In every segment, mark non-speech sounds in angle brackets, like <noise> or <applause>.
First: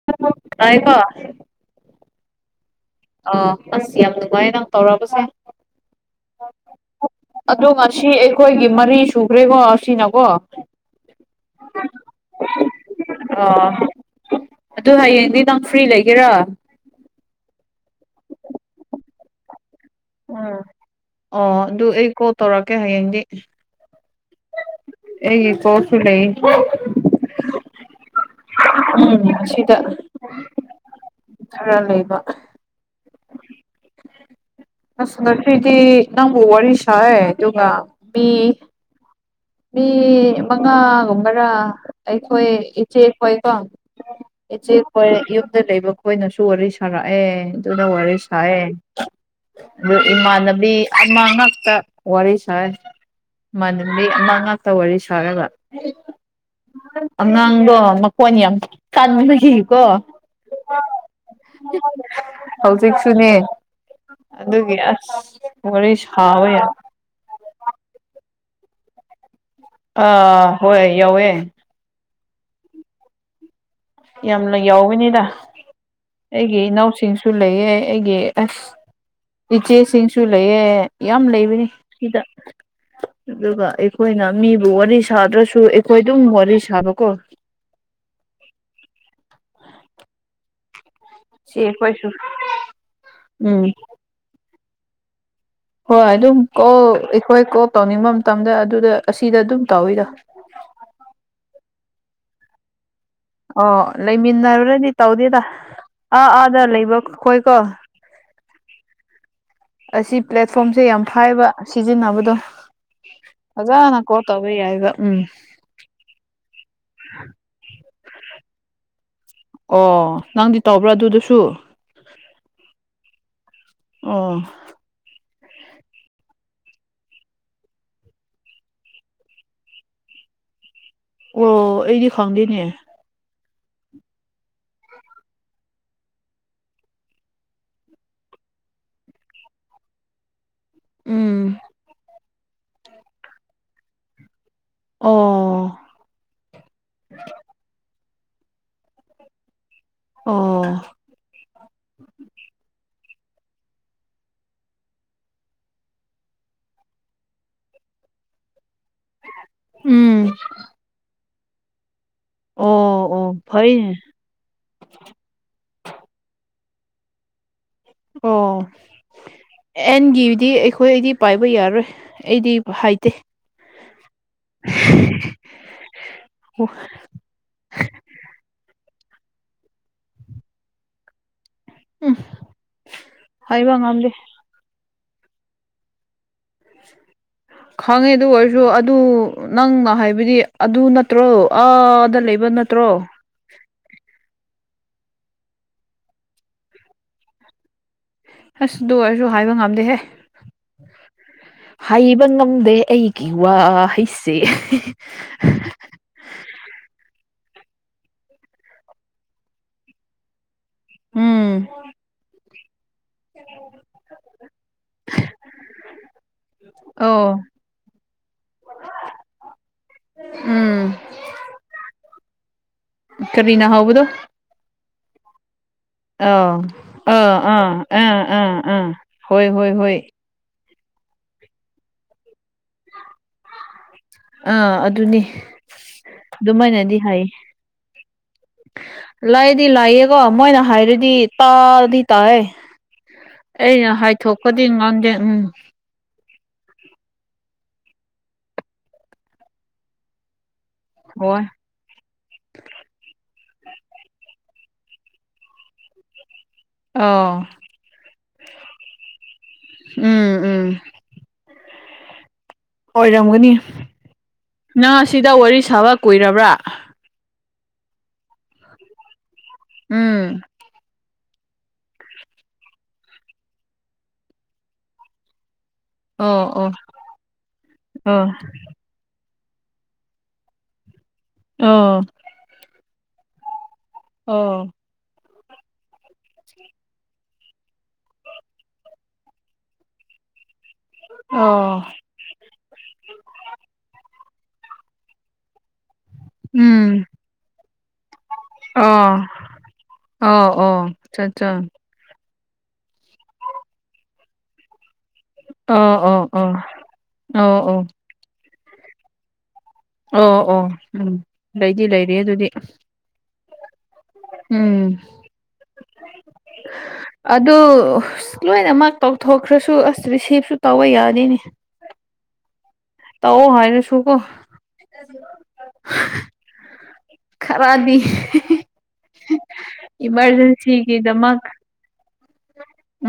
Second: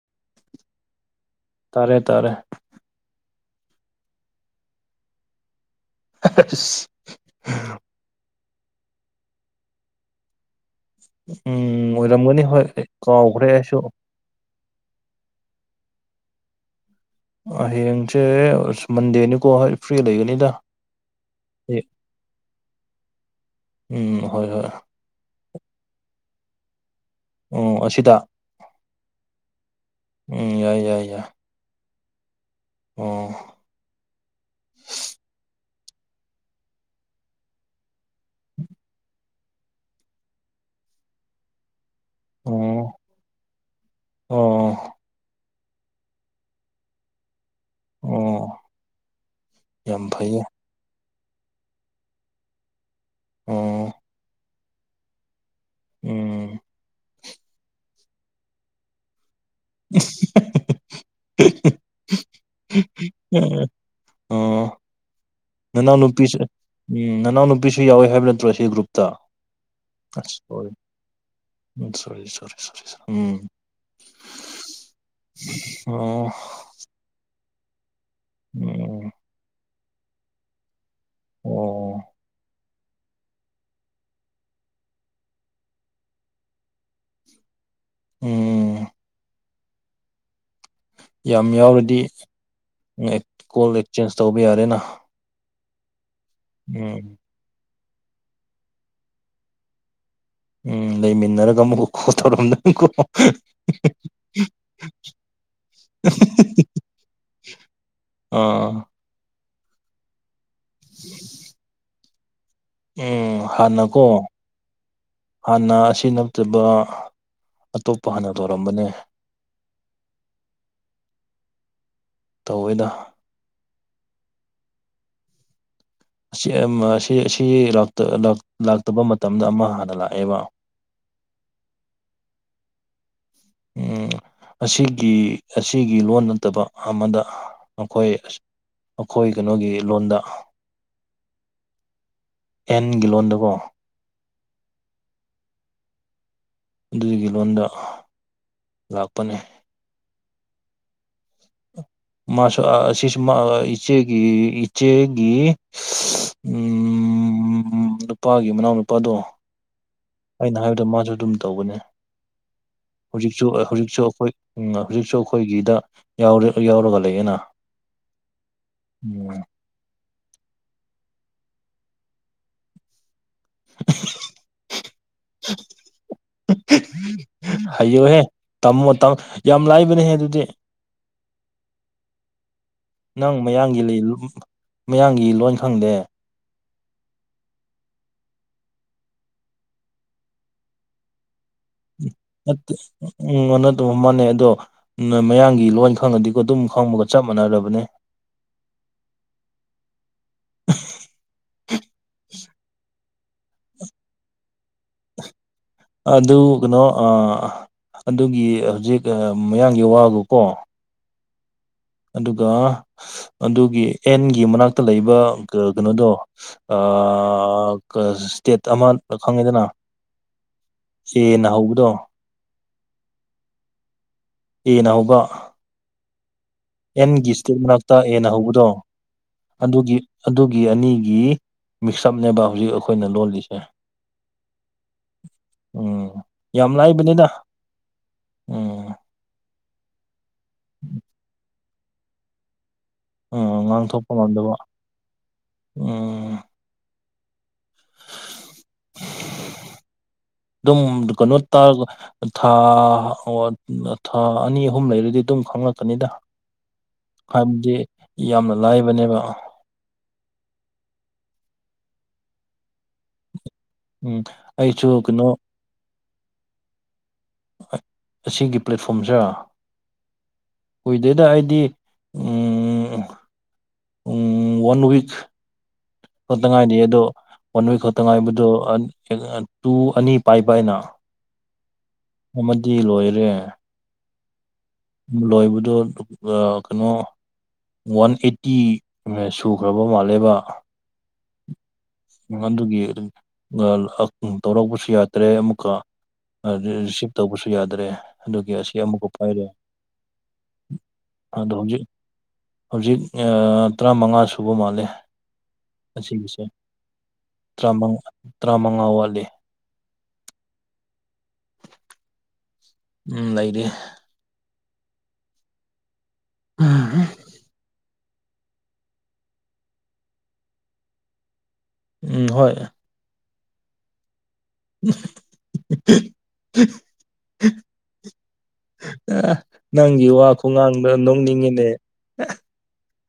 <unintelligible> ꯇꯥꯔꯦ ꯇꯥꯔꯦ ꯑ ꯑꯁ ꯌꯥꯝ ꯅꯨꯡꯉꯥꯏꯌꯦ ꯅꯪ ꯇꯧꯔꯛꯕꯁꯦ ꯑꯁ ꯑꯗꯣ ꯁꯤ ꯑꯩꯈꯣꯏꯒꯤ ꯃꯔꯤ ꯁꯨꯈ꯭ꯔꯦꯀꯣ ꯑꯁꯤꯅꯀꯣ ꯎꯝ ꯑꯣꯏꯔꯝꯒꯅꯤ ꯍꯣꯏ ꯀꯥꯎꯈ꯭ꯔꯦ ꯑꯣ ꯑꯩꯁꯨ ꯑꯗꯨ ꯍꯌꯦꯡꯗꯤ ꯅꯪ ꯐ꯭ꯔꯤ ꯂꯩꯒꯦꯔꯥ ꯑꯍꯌꯦꯡꯁꯦ ꯃꯟꯗꯦꯅꯤ ꯀꯣ ꯎꯝ ꯑꯣ ꯑꯗꯨ ꯑꯩ ꯀꯣꯜ ꯇꯧꯔꯛꯀꯦ ꯍꯌꯦꯡꯗꯤ ꯎꯝ ꯍꯣꯏ ꯍꯣꯏ ꯑꯩꯒꯤ ꯀꯣꯁꯁꯨ ꯂꯩ ꯎꯝ ꯑꯁꯤꯗ ꯎꯝ ꯑꯁꯤꯗ ꯎꯝ ꯌꯥꯏ ꯌꯥꯏ ꯌꯥꯏ ꯈꯔ ꯂꯩꯕ ꯎꯝ ꯑꯁ ꯉꯥꯁꯤꯗꯤ ꯅꯪꯕꯨꯣ ꯋꯥꯔꯤꯔꯁꯌꯦ ꯑꯗꯨꯒ ꯃꯤ ꯃꯤ ꯃꯉꯥꯒꯨꯝꯕꯔꯥ ꯑꯩꯈꯣꯏ ꯑꯣ ꯏꯆꯦꯈꯣꯏ ꯀꯣ ꯑꯣ ꯏꯆꯦ ꯍꯣꯏ ꯌꯨꯝꯗ ꯂꯩꯕ ꯈꯣꯏꯅꯁꯨ ꯋꯥꯔꯤ ꯁꯥꯔꯛꯑꯦ ꯗ ꯑꯣ ꯋꯥꯔꯤꯔꯁ ꯑꯗꯨ ꯌꯥꯝ ꯐꯩꯌꯦ ꯏꯃꯥꯟꯕꯤ ꯑꯃ ꯉꯛꯇ ꯋꯥꯔꯤ ꯁꯥꯔ‌ꯦ ꯑꯣ ꯏꯃꯥꯟꯅꯕꯤ ꯑꯃ ꯉꯛꯇ ꯋꯥꯔꯤ ꯁꯥꯔꯒ ꯎꯝ <unintelligible> ꯑꯉꯥꯡꯗꯣ ꯃꯀꯣꯟ ꯌꯥꯝ ꯀꯥꯟꯒꯤ ꯀꯣ <unintelligible> ꯍꯧꯖꯤꯛꯁꯨꯅꯦ ꯑꯣ ꯑꯗꯨꯒꯤ ꯑꯁ ꯋꯥꯔꯤ ꯅꯅꯥꯎ ꯅꯨꯄꯤꯁꯨ ꯁꯥꯕ ꯌꯥ ꯎꯝ ꯅꯅꯥꯎ ꯅꯨꯄꯤꯁꯨ ꯌꯥꯎꯋꯤ ꯍꯥꯏꯕ ꯅꯠꯇ꯭ꯔꯣ ꯁꯤ ꯒ꯭ꯔꯨꯞꯇ ꯑꯥ ꯍꯣꯏ ꯌꯥꯎꯋꯦ ꯎꯝ ꯁꯣ ꯁꯔꯤ ꯁꯣꯔꯤ ꯎꯝ ꯌꯥꯝꯅ ꯌꯥꯎꯋꯅꯤꯗ ꯑꯣ ꯑꯩꯒꯤ ꯏꯅꯥꯎꯁꯤꯡꯁꯨ ꯂꯩꯌꯦ ꯑꯩꯒꯤ ꯑꯁ ꯎꯝ ꯏꯆꯦꯁꯤꯡꯁꯨ ꯂꯩꯌꯦ ꯌꯥꯝ ꯂꯩꯕꯅꯤ ꯑꯣ ꯁꯤꯗ ꯑꯗꯨꯒ ꯑꯩꯈꯣꯏꯅ ꯃꯤꯕꯨ ꯋꯥꯔꯤ ꯁꯥꯗ꯭ꯔꯁꯨ ꯑꯩꯈꯣꯏ ꯑꯗꯨꯝ ꯋꯥꯔꯤ ꯁꯥꯕꯀꯣ ꯎꯝ ꯌꯥꯝ ꯁꯤ ꯌꯥꯎꯔꯗꯤ ꯑꯩꯈꯣꯏꯁꯨ ꯎꯝ ꯀꯣꯜ ꯑꯦꯛꯆꯦꯟꯖ ꯇꯧꯕ ꯌꯥꯔꯦꯅ ꯍꯣꯏ ꯑꯗꯨꯝ ꯀꯣꯜ ꯎꯝ ꯑꯩꯈꯣꯏ ꯀꯣꯜ ꯇꯧꯅꯤꯡꯕ ꯃꯇꯝꯗ ꯑꯗꯨꯗ ꯑꯁꯤꯗ ꯑꯗꯨꯝ ꯇꯧꯋꯤꯗꯣ ꯎꯝ ꯂꯩꯃꯤꯟꯅꯔꯒ ꯑꯃꯨꯛ <unintelligible> ꯀꯣꯇꯣꯔꯝꯗ ꯀꯣ ꯑꯣ ꯂꯩꯃꯤꯟꯅꯔꯨꯔꯗꯤ ꯇꯧꯗꯦꯗ ꯑꯥ ꯑꯥꯗ ꯂꯩꯕ ꯈꯣꯏꯀꯣ ꯑꯥ ꯑꯁꯤ ꯄ꯭ꯂꯦꯠꯐꯣꯝꯁꯦ ꯌꯥꯝ ꯍꯥꯏꯕ ꯁꯤꯖꯤꯟꯅꯕꯗꯣ ꯎꯝ ꯐꯖꯅ ꯍꯥꯟꯅꯀꯣ ꯀꯣꯜ ꯇꯧꯕ ꯌꯥꯏꯕ ꯎꯝ ꯍꯥꯟꯅ ꯑꯁꯤꯅ ꯅꯠꯇꯕ ꯑꯇꯣꯞꯄ ꯍꯥꯟꯅ ꯇꯧꯔꯝꯕꯅꯦ ꯑꯣ ꯅꯪꯗꯤ ꯇꯧꯕ꯭ꯔꯥ ꯑꯗꯨꯗꯨꯁꯨ ꯇꯧꯋꯦꯗ ꯑꯣ ꯑꯁꯤ ꯑꯃ ꯂꯥꯛꯇꯕ ꯃꯇꯝꯗ ꯑꯃ ꯍꯥꯟꯅ ꯂꯥꯛꯑꯦꯕ ꯑꯣ ꯑꯩꯗꯤ ꯈꯪꯗꯦꯅꯦ ꯎꯝ ꯑꯁꯤꯒꯤ ꯑꯁꯤꯒꯤ ꯂꯣꯟ ꯅꯠꯇꯕ ꯑꯃꯗ ꯑꯩꯈꯣꯏ ꯑꯩꯈꯣꯏ ꯀꯩꯅꯣꯒꯤ ꯂꯣꯟꯗ ꯎꯝ ꯑꯦꯟꯒꯤ ꯂꯣꯟꯗꯀꯣ ꯑꯣ ꯑꯗꯨꯒꯤ ꯂꯣꯟꯗ ꯂꯥꯛꯄꯅꯦ ꯑꯣ ꯃꯥꯁꯨ ꯏꯆꯦꯒꯤ ꯏꯆꯦꯒꯤ ꯎꯝ ꯅꯨꯄꯥꯒꯤ ꯃꯅꯥꯎ ꯅꯨꯄꯥꯗꯣ ꯎꯝ ꯑꯩꯅ ꯍꯥꯏꯕꯗꯨ ꯃꯥꯁꯨ ꯑꯗꯨꯝ ꯇꯧꯕꯅꯦ ꯑꯣ ꯑꯣ ꯍꯧꯖꯤꯛꯁꯨ ꯐꯩꯅꯦ ꯍꯧꯖꯤꯛꯁꯨ ꯑꯩꯈꯣꯏ ꯎꯝ ꯍꯧꯖꯤꯛꯁꯨ ꯑꯩꯈꯣꯏꯒꯤꯗ ꯌꯥꯎꯔꯒ ꯂꯩꯌꯦꯅ ꯑꯣ ꯎꯝ ꯑꯦꯟꯒꯤꯗꯤ ꯑꯩꯈꯣꯏ ꯑꯩꯗꯤ ꯄꯥꯏꯕ ꯌꯥꯔꯣꯏ ꯑꯩꯗꯤ ꯍꯥꯏꯇꯦ <unintelligible> <unintelligible> ꯍꯥꯏꯌꯣꯍꯦ ꯇꯝꯃꯣꯃ ꯌꯥꯝ ꯂꯥꯏꯕꯅꯦꯍꯦ ꯑꯗꯨꯗꯤ ꯎꯝ <inaudible> ꯅꯪ ꯍꯥꯏꯕ ꯃꯌꯥꯡꯒꯤ ꯂꯩ ꯉꯝꯗꯦ <unintelligible> ꯃꯌꯥꯡꯒꯤ ꯂꯣꯟ ꯈꯪꯗꯦ ꯈꯪꯉꯦ ꯑꯗꯨ ꯑꯣꯏꯔꯁꯨ ꯑꯗꯨ ꯅꯪꯅ ꯍꯥꯏꯕꯗꯤ ꯑꯗꯨ ꯅꯠꯇ꯭ꯔꯣ ꯑꯥꯗ ꯂꯩꯕ ꯅꯠꯇꯦ ꯅꯠꯇ꯭ꯔꯣ ꯎꯝ ꯑꯗꯨꯅ ꯑꯗꯨꯝ ꯃꯥꯟꯅꯩ ꯑꯗꯣ ꯃꯌꯥꯝꯒꯤ ꯂꯣꯏ ꯈꯪꯉꯗꯤꯀꯣ ꯑꯗꯨꯝ ꯈꯪꯕꯒ ꯆꯞ ꯃꯥꯟꯅꯔꯕꯅꯦ ꯑꯁ ꯑꯗꯨ ꯑꯣꯏꯔꯁꯨ ꯍꯥꯏꯕ ꯉꯝꯗꯦꯍꯦ ꯍꯩꯕ ꯉꯝꯗꯦ ꯑꯩꯒꯤ ꯋꯥ ꯍꯩꯁꯦ <unintelligible> ꯑꯗꯨ ꯀꯩꯅꯣ ꯑꯗꯨꯒꯤ ꯍꯧꯖꯤꯛ ꯃꯌꯥꯡꯒꯤ ꯋꯥꯒꯀꯣ ꯎꯝ ꯑꯗꯨꯒ ꯑꯗꯨꯒꯤ ꯑꯦꯟꯒꯤ ꯃꯅꯥꯛꯇ ꯂꯩꯕ ꯀꯩꯅꯣꯗꯣ ꯑ ꯑꯣ ꯏꯁꯇꯦꯠ ꯑꯃ ꯈꯪꯉꯤꯗꯅ ꯎꯝ ꯆꯦꯅ ꯍꯧꯕꯗꯣ ꯀꯔꯤꯅꯥ ꯍꯧꯕꯗꯣ ꯑꯦꯅ ꯍꯧꯕ ꯑꯣ ꯑ ꯑꯦꯟꯒꯤ ꯏꯁꯇꯦꯠ ꯃꯅꯥꯛꯇ ꯑꯦꯅ ꯑ ꯍꯧꯕꯗꯣ ꯑ ꯍꯣꯏ ꯍꯣꯏ ꯍꯣꯏ ꯑꯗꯨꯒꯤ ꯑꯗꯨꯒꯤ ꯑꯅꯤꯒꯤ ꯃꯤꯛꯁꯑꯞꯅꯦꯕ ꯍꯧꯖꯤꯛ ꯑꯩꯈꯣꯏꯅ ꯂꯣꯜꯂꯤꯁꯦ ꯑꯥ ꯑꯗꯨꯅꯤ ꯎꯝ ꯌꯥꯝ ꯑꯗꯨꯃꯥꯏꯅꯗꯤ ꯍꯥꯏꯌꯦ ꯂꯥꯏꯕꯅꯤꯅ ꯎꯝ ꯂꯥꯏꯗꯤ ꯂꯥꯏꯌꯦꯀꯣ ꯃꯣꯏꯅ ꯍꯥꯏꯔꯗꯤ ꯇꯥꯗꯤ ꯇꯥꯏꯑꯦ ꯎꯝ ꯑꯩꯅ ꯉꯥꯡꯊꯣꯛꯄ ꯉꯝꯗꯕ ꯍꯥꯏꯊꯣꯛꯄꯗꯤ ꯉꯥꯡꯗꯦ ꯎꯝ ꯎꯝ ꯑꯗꯨꯝ ꯀꯩꯅꯣ ꯍꯣꯏ ꯇ ꯊꯥ ꯊꯥ ꯑꯅꯤ ꯑꯍꯨꯝ ꯂꯩꯔꯗꯤ ꯑꯗꯨꯝ ꯈꯪꯪꯂꯛꯀꯅꯤꯗ ꯑꯥ ꯍꯥꯏꯕꯗꯤ ꯌꯥꯝꯅ ꯂꯥꯏꯕꯅꯦꯕ ꯎꯝ ꯎꯝ ꯑꯣꯏꯔꯝꯒꯅꯤ ꯎꯝ ꯑꯩꯁꯨ ꯅꯪ ꯀꯩꯅꯣ ꯁꯤꯗ ꯋꯥꯔꯤ ꯁꯥꯕ ꯀꯨꯏꯔꯕ꯭ꯔꯥ ꯑꯁꯤꯒꯤ ꯄ꯭ꯂꯦꯠꯐꯣꯝꯁꯤꯦ ꯎꯝ ꯀꯨꯏꯗꯣꯏꯗ ꯑꯩꯗꯤ ꯋꯥꯟ ꯋꯤꯛ ꯑꯣ ꯈꯇ ꯑꯣ ꯉꯥꯏꯗꯦ ꯑꯗꯣ ꯋꯥꯟ ꯋꯤꯛ ꯈꯛꯇ ꯑꯣ ꯉꯥꯏꯕꯗꯣ ꯇꯨ ꯑꯅꯤ ꯄꯥꯏꯕ ꯍꯥꯏꯅ ꯑꯣ ꯑꯃꯗꯤ ꯂꯣꯏꯔꯦ ꯑꯣ ꯂꯣꯏꯕꯗꯣ ꯀꯩꯅꯣ ꯋꯥꯟ ꯑꯩꯠꯇꯤ ꯁꯨꯈ꯭ꯔꯕ ꯃꯥꯜꯂꯦꯕ ꯑ <unintelligible> <inaudible> ꯑꯗꯨꯒꯤ ꯇꯧꯔꯛꯄꯁꯨ ꯌꯥꯗ꯭ꯔꯦ ꯑꯃꯨꯛꯀ ꯎꯝ ꯔꯤꯁꯤꯞ ꯇꯧꯕꯁꯨ ꯌꯥꯗ꯭ꯔꯦ ꯑꯗꯨꯒꯤ ꯑꯁꯤ ꯑꯃꯨꯛꯀ ꯑꯣ ꯄꯥꯏꯔꯦ ꯑꯣ ꯑꯣ ꯑꯆꯥ ꯑꯠꯆꯥ ꯑꯗꯣ <inaudible> ꯍꯧꯖꯤꯛ <unintelligible> ꯍꯧꯖꯤꯛ ꯇꯔꯥꯃꯉꯥ ꯁꯨꯕ ꯃꯥꯜꯂꯦ ꯑꯣ ꯑꯣ ꯑꯣ <unintelligible> <inaudible> ꯇꯥꯃꯉꯥ ꯇꯔꯥꯃꯉꯥ ꯋꯥꯠꯂꯤ ꯑꯣ ꯑꯣ ꯎꯝ ꯂꯩꯗꯤ ꯂꯩꯔꯤ ꯑꯗꯨꯗꯤ ꯎꯝ ꯂꯩꯔꯤ ꯎꯝ ꯑꯗ ꯂꯣꯏꯅꯃꯛ ꯇꯧꯊꯣꯛꯈ꯭ꯔꯁꯨ ꯑꯁ ꯔꯤꯁꯤꯞꯁꯨ ꯇꯧꯕ ꯌꯥꯅꯤꯅꯦ ꯎꯝ ꯍꯣꯏ ꯇꯧ ꯍꯥꯏꯅꯦ ꯁꯨ ꯀꯣ ꯎ <unintelligible> <inaudible> ꯈꯔꯗꯤ ꯅꯪꯒꯤ ꯋꯥ ꯈꯨꯡꯒꯥꯡꯗꯣ ꯏꯃꯥꯔꯖꯦꯟꯁꯤꯒꯤꯗꯃꯛ ꯅꯣꯡꯅꯤꯡꯉꯤꯅꯦ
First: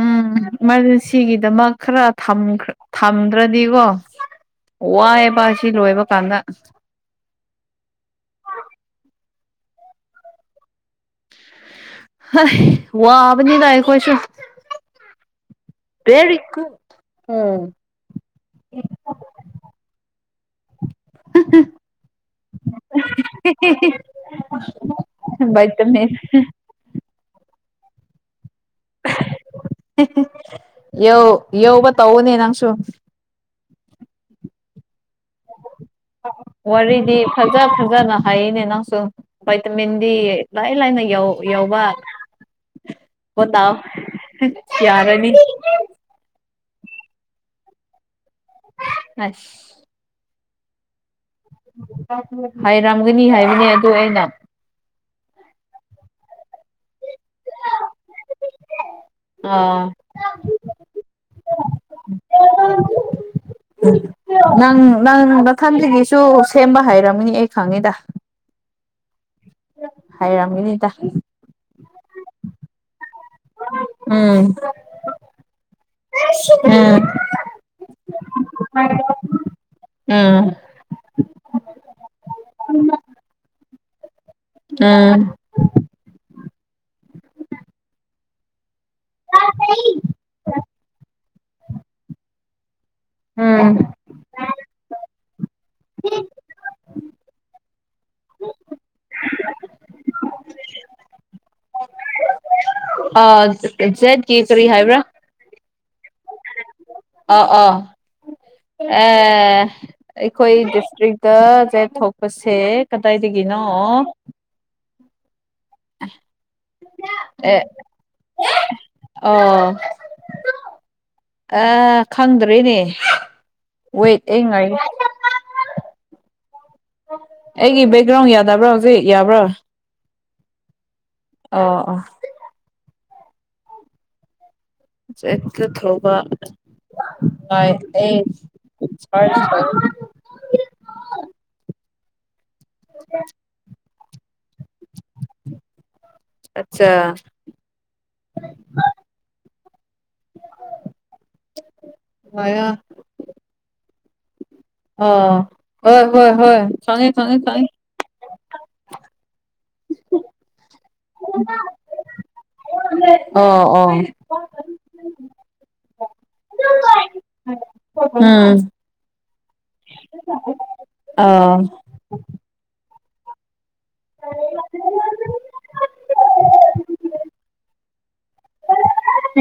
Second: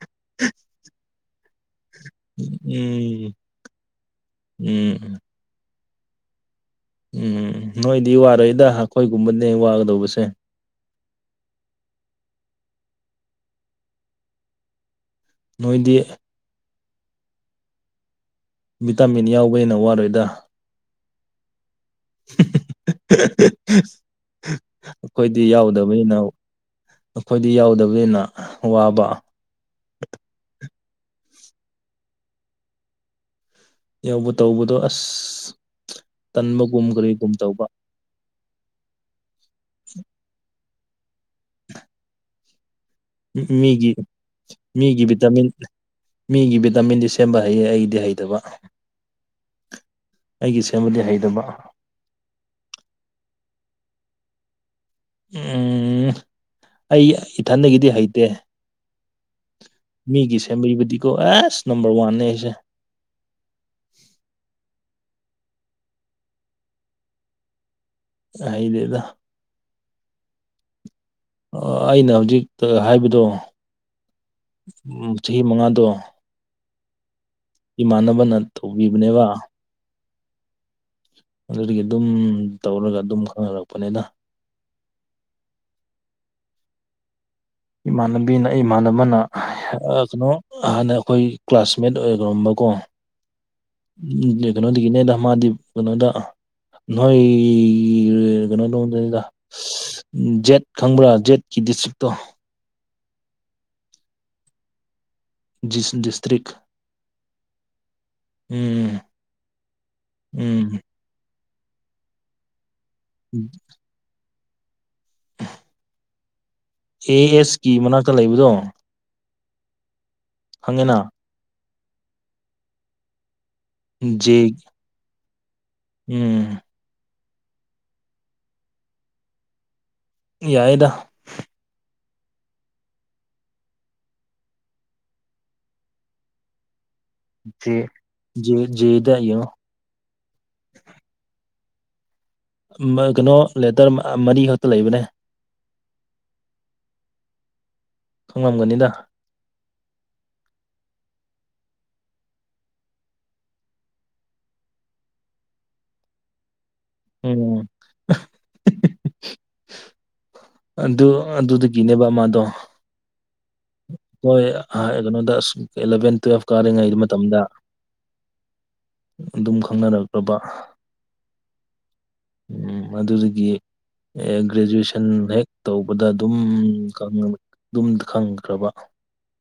ꯎꯝ ꯏꯃꯥꯔꯖꯦꯟꯁꯤꯒꯤꯗꯃꯛ ꯈꯔ ꯎꯝ ꯊꯝꯗ꯭ꯔꯗꯤꯀꯣ ꯎꯝ ꯋꯥꯑꯕ ꯁꯤ ꯂꯣꯏꯕ ꯀꯥꯟꯗ ꯎꯝ ꯅꯣꯏꯗꯤ ꯋꯥꯔꯣꯏꯗ ꯑꯩꯈꯣꯏꯒꯨꯝꯕꯅꯦ ꯋꯥꯒꯗꯧꯕꯁꯦ ꯋꯥꯕꯅꯤ ꯂꯥꯛꯑ ꯈꯨꯁ ꯅꯣꯏꯗꯤ ꯎꯝ <inaudible> <unintelligible> ꯚꯤꯇꯥꯃꯤꯟ ꯌꯥꯎꯕꯅ ꯋꯥꯔꯣꯏꯗ ꯑꯩꯈꯣꯏꯗꯤ <unintelligible> ꯏꯇꯃꯦ ꯌꯥꯎꯗꯕꯅꯤꯅ ꯑꯩꯈꯣꯏꯗꯤ ꯌꯥꯎꯗꯕꯅ ꯋꯥꯕ ꯌꯧ ꯌꯧꯧꯕ ꯇꯧꯅꯦ ꯅꯪꯁꯨ ꯌꯥꯎꯧꯕ ꯇꯧꯕꯗꯣ ꯑꯁ ꯇꯟꯕꯒꯨꯝ ꯋꯥꯔꯤꯗꯤ ꯀꯔꯤꯒꯨꯝ ꯇꯧꯕ ꯐꯖ ꯐꯖꯅ ꯍꯥꯏꯔꯤꯅꯦ ꯅꯪꯁꯨ ꯚꯥꯏꯇꯃꯤꯟ ꯗꯤ ꯂꯥꯏ ꯂꯥꯏꯅ ꯌꯎꯧꯕ ꯇꯥꯑꯣ ꯃꯤꯒꯤ ꯃꯤꯒꯤ ꯀꯔꯅꯤ ꯚꯤꯇꯥꯃꯤꯟ ꯃꯤꯒꯤ ꯚꯤꯇꯥꯃꯤꯟꯗꯤ ꯁꯦꯝꯕ ꯍꯩꯌꯦ ꯑꯩꯗꯤ ꯍꯩꯇꯕ ꯑꯁ ꯑꯩꯒꯤ ꯁꯦꯃꯤꯂꯤ ꯍꯩꯇꯕ ꯍꯥꯏꯔꯝꯒꯅꯤ ꯍꯥꯏꯕꯅꯦ ꯑꯗꯨ ꯑꯩꯅ ꯎꯝ ꯑꯩ ꯏꯊꯟꯗꯒꯤꯗꯤ ꯍꯩꯇꯦ ꯑꯥ ꯃꯤꯒꯤꯁꯦ ꯃꯔꯤꯕꯗꯤꯀꯣ ꯑꯦꯁ ꯅꯝꯕꯔ ꯋꯥꯟꯅꯦ ꯑꯩꯁꯦ ꯎ ꯅꯪ ꯅꯪ ꯃꯊꯟꯁꯤꯒꯤꯁꯨ ꯁꯦꯝꯕ ꯍꯥꯏꯔꯝꯃꯤꯅꯤ ꯑꯩ ꯈꯪꯉꯤꯗ ꯑꯗꯦꯗ ꯍꯥꯏꯔꯝꯃꯤꯅꯤꯗ ꯑꯩꯅ ꯍꯧꯖꯤꯛꯇ ꯍꯥꯏꯕꯗꯣ ꯎꯝ ꯎꯝ ꯆꯍꯤ ꯃꯉꯥꯗꯣ ꯎꯝ ꯏꯃꯥꯟꯅꯕꯅ ꯇꯧꯕꯤꯕꯅꯦꯕ ꯎꯝ ꯑꯗꯨꯗꯒꯤ ꯑꯗꯨꯝ ꯇꯧꯔꯒ ꯑꯗꯨꯝ ꯈꯪꯅꯔꯛꯄꯅꯤꯗ ꯎꯝ ꯏꯃꯥꯟꯅꯕꯤꯅ ꯏꯃꯥꯟꯅꯕꯅ ꯀꯩꯅꯣ ꯍꯥꯟꯅ ꯑꯩꯈꯣꯏ ꯀ꯭ꯂꯥꯁꯃꯦꯠ ꯑꯣꯏꯈꯔꯝꯕꯀꯣ ꯎꯝ ꯎꯝ ꯀꯩꯅꯣꯗꯒꯤꯅꯦꯗ ꯃꯥꯗꯤ ꯀꯩꯅꯣꯗ ꯅꯣꯏ ꯀꯩꯅꯣ ꯅꯗꯅꯤꯗ <inaudible> ꯖꯦꯠ ꯈꯪꯕ꯭ꯔꯥ ꯖꯦꯠꯀꯤ ꯗꯤꯁꯇ꯭ꯔꯤꯛꯇꯣ ꯑ ꯖꯦꯠ ꯀꯦ ꯀꯔꯤ ꯍꯥꯏꯕ꯭ꯔꯥ ꯗꯤꯁꯇ꯭ꯔꯤꯛ ꯑꯥ ꯑ ꯎꯝ ꯑꯩꯈꯣꯏ ꯎꯝ ꯗꯤꯁꯇ꯭ꯔꯤꯛꯇ ꯆꯦꯛ ꯊꯣꯛꯄꯁꯦ ꯀꯇꯥꯏꯗꯦꯒꯅꯣ ꯑꯦ ꯑꯦꯁ ꯀꯤ ꯃꯅꯥꯛꯇ ꯂꯩꯕꯗꯣ ꯑꯣ ꯐꯪꯉꯅ ꯑ ꯈꯪꯗ꯭ꯔꯦꯅꯦ ꯋꯦꯠ ꯖꯦ ꯑꯩ ꯉꯥꯏ ꯎꯝ ꯑꯩꯒꯤ ꯕꯦꯛꯒ꯭ꯔꯥꯎꯟ ꯌꯥꯗꯕ꯭ꯔꯥ ꯍꯧꯖꯤꯛ ꯌꯥꯕ꯭ꯔꯥ ꯌꯥꯏꯌꯦꯗ ꯑꯣ ꯑꯣ ꯖꯤꯠꯀꯥ ꯊꯧꯕ ꯃꯥꯏ J J S Z sorry ꯌꯦꯡꯉꯣ ꯁꫭꯔꯤ ꯀꯩꯅꯣ ꯂꯦꯇꯔ ꯃꯔꯤ ꯈꯛꯇ ꯂꯩꯕꯅꯦ ꯑꯠꯆꯥ ꯈꯪꯉꯝꯒꯅꯤꯗ <unintelligible> ꯑꫭ ꯍꯣꯏ ꯍꯣꯏ ꯍꯣꯏ ꯈꯪꯉꯦ ꯈꯪꯉꯦ ꯎꯝ ꯑꯗꯨ ꯑꯗꯨꯗꯒꯤꯅꯦꯕ ꯃꯥꯗꯣ <unintelligible> ꯑꯣ ꯑꯣ ꯍꯣꯏ ꯑꯥ ꯀꯩꯅꯣꯗ ꯑꯁ ꯑꯦꯂꯚꯦꯟ ꯇꯨꯋꯦꯜꯕ ꯀꯥꯔꯤꯉꯩ ꯃꯇꯝꯗ ꯎꯝ ꯑꯗꯨꯝ ꯈꯪꯅꯔꯛ ꯑꯕꯥ ꯑꯥ ꯎꯝ ꯃꯗꯨꯗꯒꯤ ꯑꯦ ꯒ꯭ꯔꯦꯖꯨꯑꯦꯁꯟ ꯍꯦꯛ ꯇꯧꯕꯗ ꯑꯗꯨꯝ ꯈꯪ ꯑꯗꯨꯝ ꯈꯪꯈ꯭ꯔꯕ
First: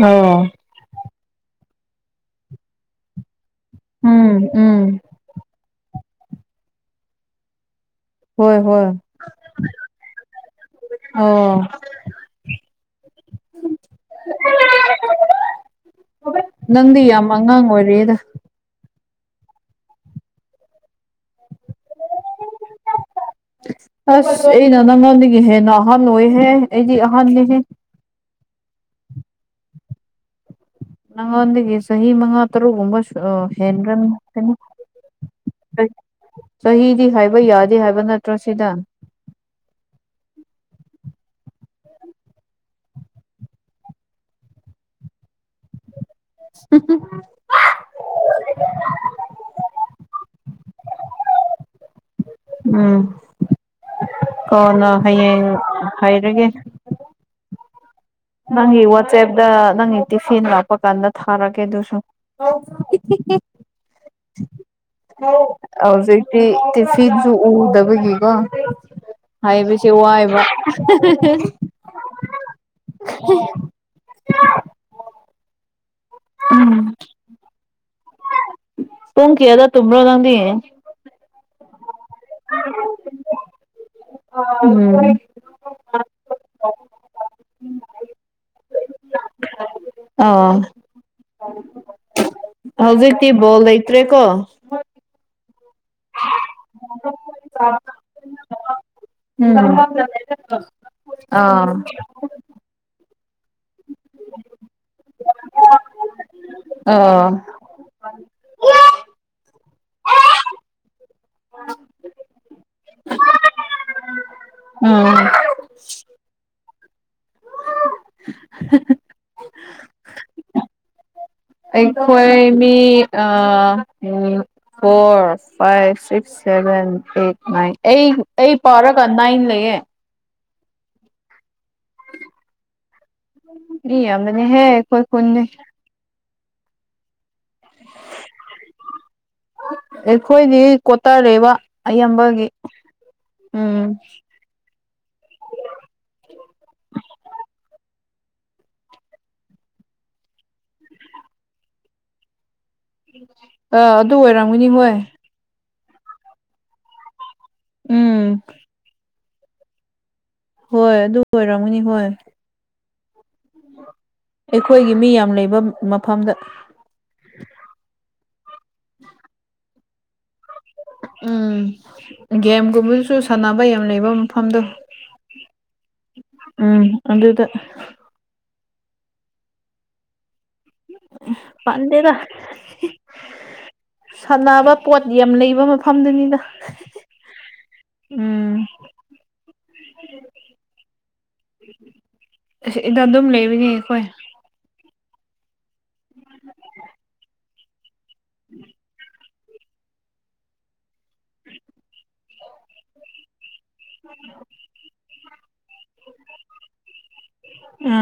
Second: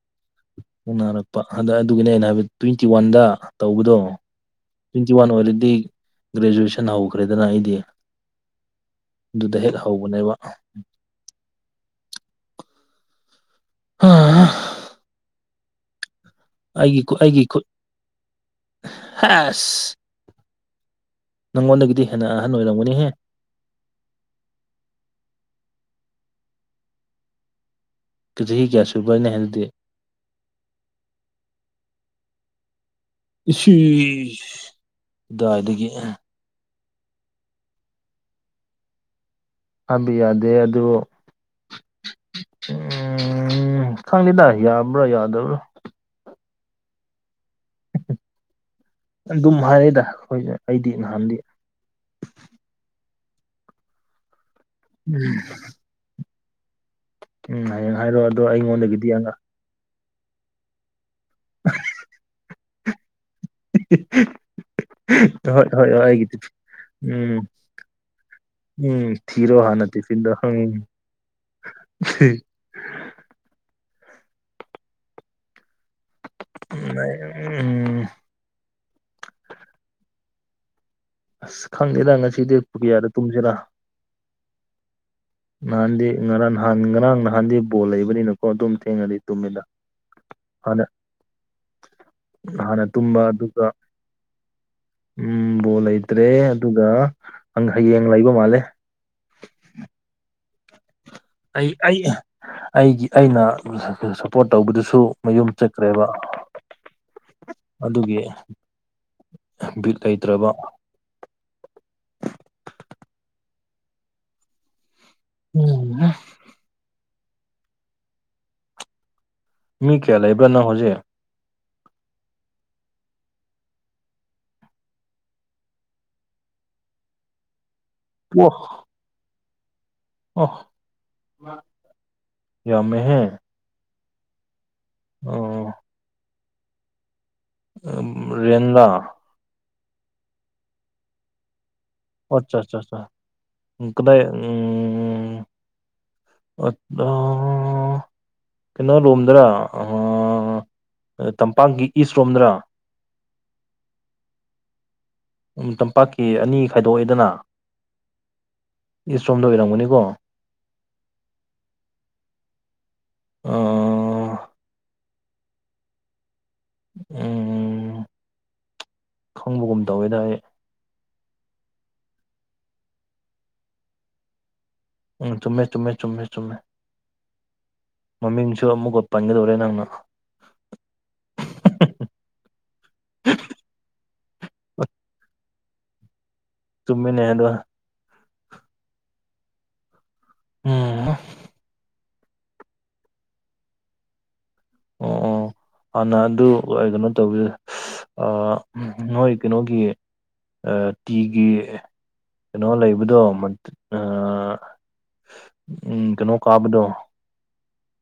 ꯑꯣ ꯎꯅꯔꯥꯡꯄ ꯍꯥꯟꯗꯥꯛ ꯑꯗꯨꯒꯤꯅꯦ ꯑꯩꯅ ꯍꯥꯏꯕ ꯇ꯭ꯋꯦꯟꯇꯤ ꯋꯥꯟꯗ ꯇꯧꯕꯗꯣ ꯎꯝ ꯎꯝ ꯇꯨꯋꯦꯟꯇꯤ ꯋꯥꯟ ꯑꯣꯏꯔꯗꯤ ꯒ꯭ꯔꯦꯖꯨꯑꯦꯁꯟ ꯍꯧꯈ꯭ꯔꯦꯗꯅ ꯑꯩꯗꯤ ꯍꯣꯏ ꯍꯣꯏ ꯑꯗꯨꯗ ꯍꯦꯛ ꯍꯧꯕꯅꯦꯕ ꯑꯣ <unintelligible> ꯅꯪꯗꯤ ꯌꯥꯝ ꯑꯉꯥꯡ ꯑꯣꯏꯔꯤꯗ ꯍꯥꯏꯁꯦ ꯅꯪꯉꯣꯟꯗꯒꯤꯗꯤ ꯍꯦꯟꯅ ꯑꯍꯟ ꯑꯣꯏꯔꯝꯒꯅꯤꯍꯦ ꯑꯁ ꯑꯩꯅ ꯅꯪꯉꯣꯟꯗꯒꯤ ꯍꯦꯟꯅ ꯑꯍꯜ ꯑꯣꯏꯍꯦ ꯑꯩꯗꯤ ꯑꯍꯥꯟꯅꯤꯍꯦ ꯆꯍꯤ ꯀꯌꯥ ꯁꯨꯕꯅꯦ ꯍꯥꯏꯗꯨꯗꯤ ꯅꯪ ꯑꯣꯟꯗꯗꯒꯤ ꯆꯍꯤ ꯃꯪꯉꯥ ꯇꯔꯒꯨꯝꯕ ꯏꯁ ꯍꯦꯟꯈꯔꯕꯅꯤ ꯑꯗꯨꯗꯥꯏꯗꯒꯤ <inaudible> ꯆꯍꯤꯗꯤ ꯍꯥꯏꯕ ꯌꯥꯗꯦ ꯍꯥꯏꯕ ꯅꯠꯇ꯭ꯔꯣ ꯁꯤꯗ ꯍꯥꯏꯕ ꯌꯥꯗꯦ ꯑꯗꯨ ꯎꯝ ꯈꯪꯗꯦꯗ ꯌꯥꯕ꯭ꯔꯥ ꯌꯥꯗꯕ꯭ꯔꯥ <unintelligible> ꯑꯗꯨꯝ ꯍꯥꯏꯌꯦꯗ ꯑꯩꯈꫭꯏ ꯑꯩꯗꯤ ꯅꯍꯥꯟꯗꯤ ꯎꯝ ꯀꯣꯟꯅ ꯎꯝ ꯍꯌꯦꯡ ꯍꯥꯏꯔꯒꯦ ꯎꯝ ꯍꯌꯦꯡ ꯍꯥꯏꯔꯣ ꯑꯗꯨ ꯅꯪꯒꯤ ꯋꯥꯆꯦꯞꯇ ꯅꯪꯒꯤ ꯇꯤꯐꯤꯟ ꯂꯥꯛꯄ ꯀꯥꯟꯗ ꯊꯥꯔꯒꯦ ꯑꯗꯨꯁꯨ <unintelligible> ꯍꯣꯏ ꯍꯣꯏ ꯑꯩꯒꯤ ꯍꯧꯖꯤꯛꯇꯤ ꯇꯤꯐꯤꯟ ꯇꯤꯐꯤꯟꯁꯨ ꯎꯝ ꯎꯗꯕꯒꯤꯀꯣ ꯎꯝ ꯊꯤꯔꯣ ꯍꯥꯟꯅ ꯍꯥꯏꯕꯁꯦ ꯋꯥꯏꯕ ꯇꯤꯐꯤꯟꯗꫭ <unintelligible> ꯎꯝ <unintelligible> ꯎꯝ ꯄꯨꯡ ꯀꯌꯥꯗꯥ ꯇꯨꯝꯕ꯭ꯔꯣ ꯅꯪꯗꯤ ꯑꯁ ꯈꯪꯗꯦꯗꯥ ꯉꯁꯤꯗꯤ ꯄꯨꯡ ꯀꯌꯥꯗ ꯇꯨꯝꯁꯤꯔꯥ ꯅꯍꯥꯟꯗꯤ ꯉꯔꯥꯡ ꯅꯍꯥꯟ ꯉꯔꯥꯡ ꯅꯍꯥꯟꯗꯤ ꯕꯣꯜ ꯂꯩꯕꯅꯤꯅꯀꯣ ꯑꯗꯨꯝ ꯊꯦꯡꯅꯗꯤ ꯇꯨꯝꯃꯤꯗ ꯑꫭ <unintelligible> ꯃꯥꯅꯦ ꯍꯧꯖꯤꯛꯇꯤ ꯕꯣꯜ ꯂꯩꯇ꯭ꯔꯦ ꯀꯣ ꯎꯝ ꯕꯣꯜ ꯂꯩꯇ꯭ꯔꯦ ꯑꯗꯨꯒ ꯍꯌꯦꯡ ꯂꯩꯕ ꯃꯥꯜꯂꯦ ꯎꯝ <unintelligible> ꯑꯩ ꯑꯩ ꯑꯩꯒꯤ ꯑꯩꯅ ꯁꯞꯄꯣꯔꯠ ꯇꯧꯕꯗꯨꯁꯨ ꯃꯌꯨꯝ ꯆꯠꯈ꯭ꯔꯦꯕ ꯑ ꯑꯗꯨꯒꯤ ꯕꯤꯠ ꯂꯩꯇ꯭ꯔꯕ ꯎꯝ <unintelligible> <inaudible> ꯎꯝ ꯃꯤ ꯀꯌꯥ ꯂꯩꯕ꯭ꯔꯅꯣ ꯍꯧꯖꯤꯛ ꯑꯩꯈꯣꯏ ꯃꯤ ꯑ ꯎꯝ four five six seven eight nine ꯑꯩ ꯑꯣ ꯑꯩ ꯄꯥꯎꯔꯒꯗꯥꯏꯅ ꯂꯩꯌꯦ ꯑꯣ ꯌꯃꯦꯍꯦ ꯏ ꯌꯥꯝꯅꯤ ꯍꯦ ꯑꯩꯣꯏ ꯀꯣꯟ ꯑꯣ ꯎ ꯔꯗꯥ ꯑꯩꯈꯣꯏꯗꯤ ꯀꯣꯠꯇꯔꯦꯕ ꯑꯌꯥꯝꯕꯒꯤ ꯑꯠꯆꯥ ꯑꯠꯆꯥ ꯑꯠꯆꯥ ꯎꯝ ꯀꯗꯥꯏ ꯎꯝ ꯑ ꯀꯩꯅꯣꯔꯣꯝꯗꯔ ꯇꯝꯄꯥꯛꯀꯤ ꯏꯁꯔꯣꯝꯗꯔꯥ ꯑꯥ ꯑꯗꯨ ꯑꯣꯏꯔꯝꯒꯅꯤ ꯍꯣꯏ ꯎꯝ ꯇꯝꯄꯥꯛꯀꯤ ꯑꯅꯤ ꯈꯥꯏꯗꯣꯛꯑꯦꯗꯅ ꯎꯝ ꯏꯁ ꯔꯣꯝꯗ ꯑꯣꯏꯔꯝꯒꯅꯤꯀꯣ ꯍꯣꯏ ꯑꯗꯨ ꯑꯣꯏꯔꯝꯒꯅꯤ ꯍꯣꯏ ꯎꯝ ꯑꯩꯈꯣꯏꯒꯤ ꯃꯤ ꯌꯥꯝ ꯂꯩꯕ ꯃꯐꯝꯗ ꯈꯪꯕꯒꯨꯝ ꯇꯧꯋꯦꯗ ꯎꯝ ꯒꯦꯝꯒꯨꯝꯕꯗꯁꯨ ꯁꯥꯟꯅꯕ ꯌꯥꯝ ꯂꯩꯕ ꯃꯐꯝꯗꯣ ꯎꯝ ꯆꯨꯝꯃꯦ ꯆꯨꯝꯃꯦ ꯆꯨꯝꯃꯦ ꯆꯨꯝꯃꯦ ꯎꯝ ꯑꯗꯨꯗ ꯃꯃꯤꯡꯁꯨ ꯑꯃꯨꯛꯀ ꯄꯟꯒꯗꯧꯔꯦ ꯅꯪꯅ ꯄꯟꯗꯦꯗ ꯁꯥꯟꯅꯕ ꯄꯣꯠ ꯌꯥꯝ ꯂꯩꯕ ꯃꯐꯝꯗꯨꯅꯤꯅ ꯇꯨꯝꯃꯤꯅꯦ ꯍꯥꯏꯔ ꯎꯝ ꯎꯝ <unintelligible> <inaudible> ꯑꯁꯤ ꯏꯗ ꯑꯗꯨꯝ ꯂꯩꯕꯅꯦ ꯑꯩꯈꯣꯏ ꯑꯣ ꯑꯣ ꯍꯥꯟꯅ ꯑꯗꯨ ꯀꯩꯅꯣ ꯇꯧꯕ ꯅꯣꯏ ꯀꯩꯅꯣꯒꯤ ꯇꯤꯒꯤ ꯀꯩꯅꯣ ꯂꯩꯕꯗꯣ ꯎ ꯀꯩꯅꯣ ꯀꯥꯕꯗꯣ ꯎꯝ <unintelligible> <inaudible>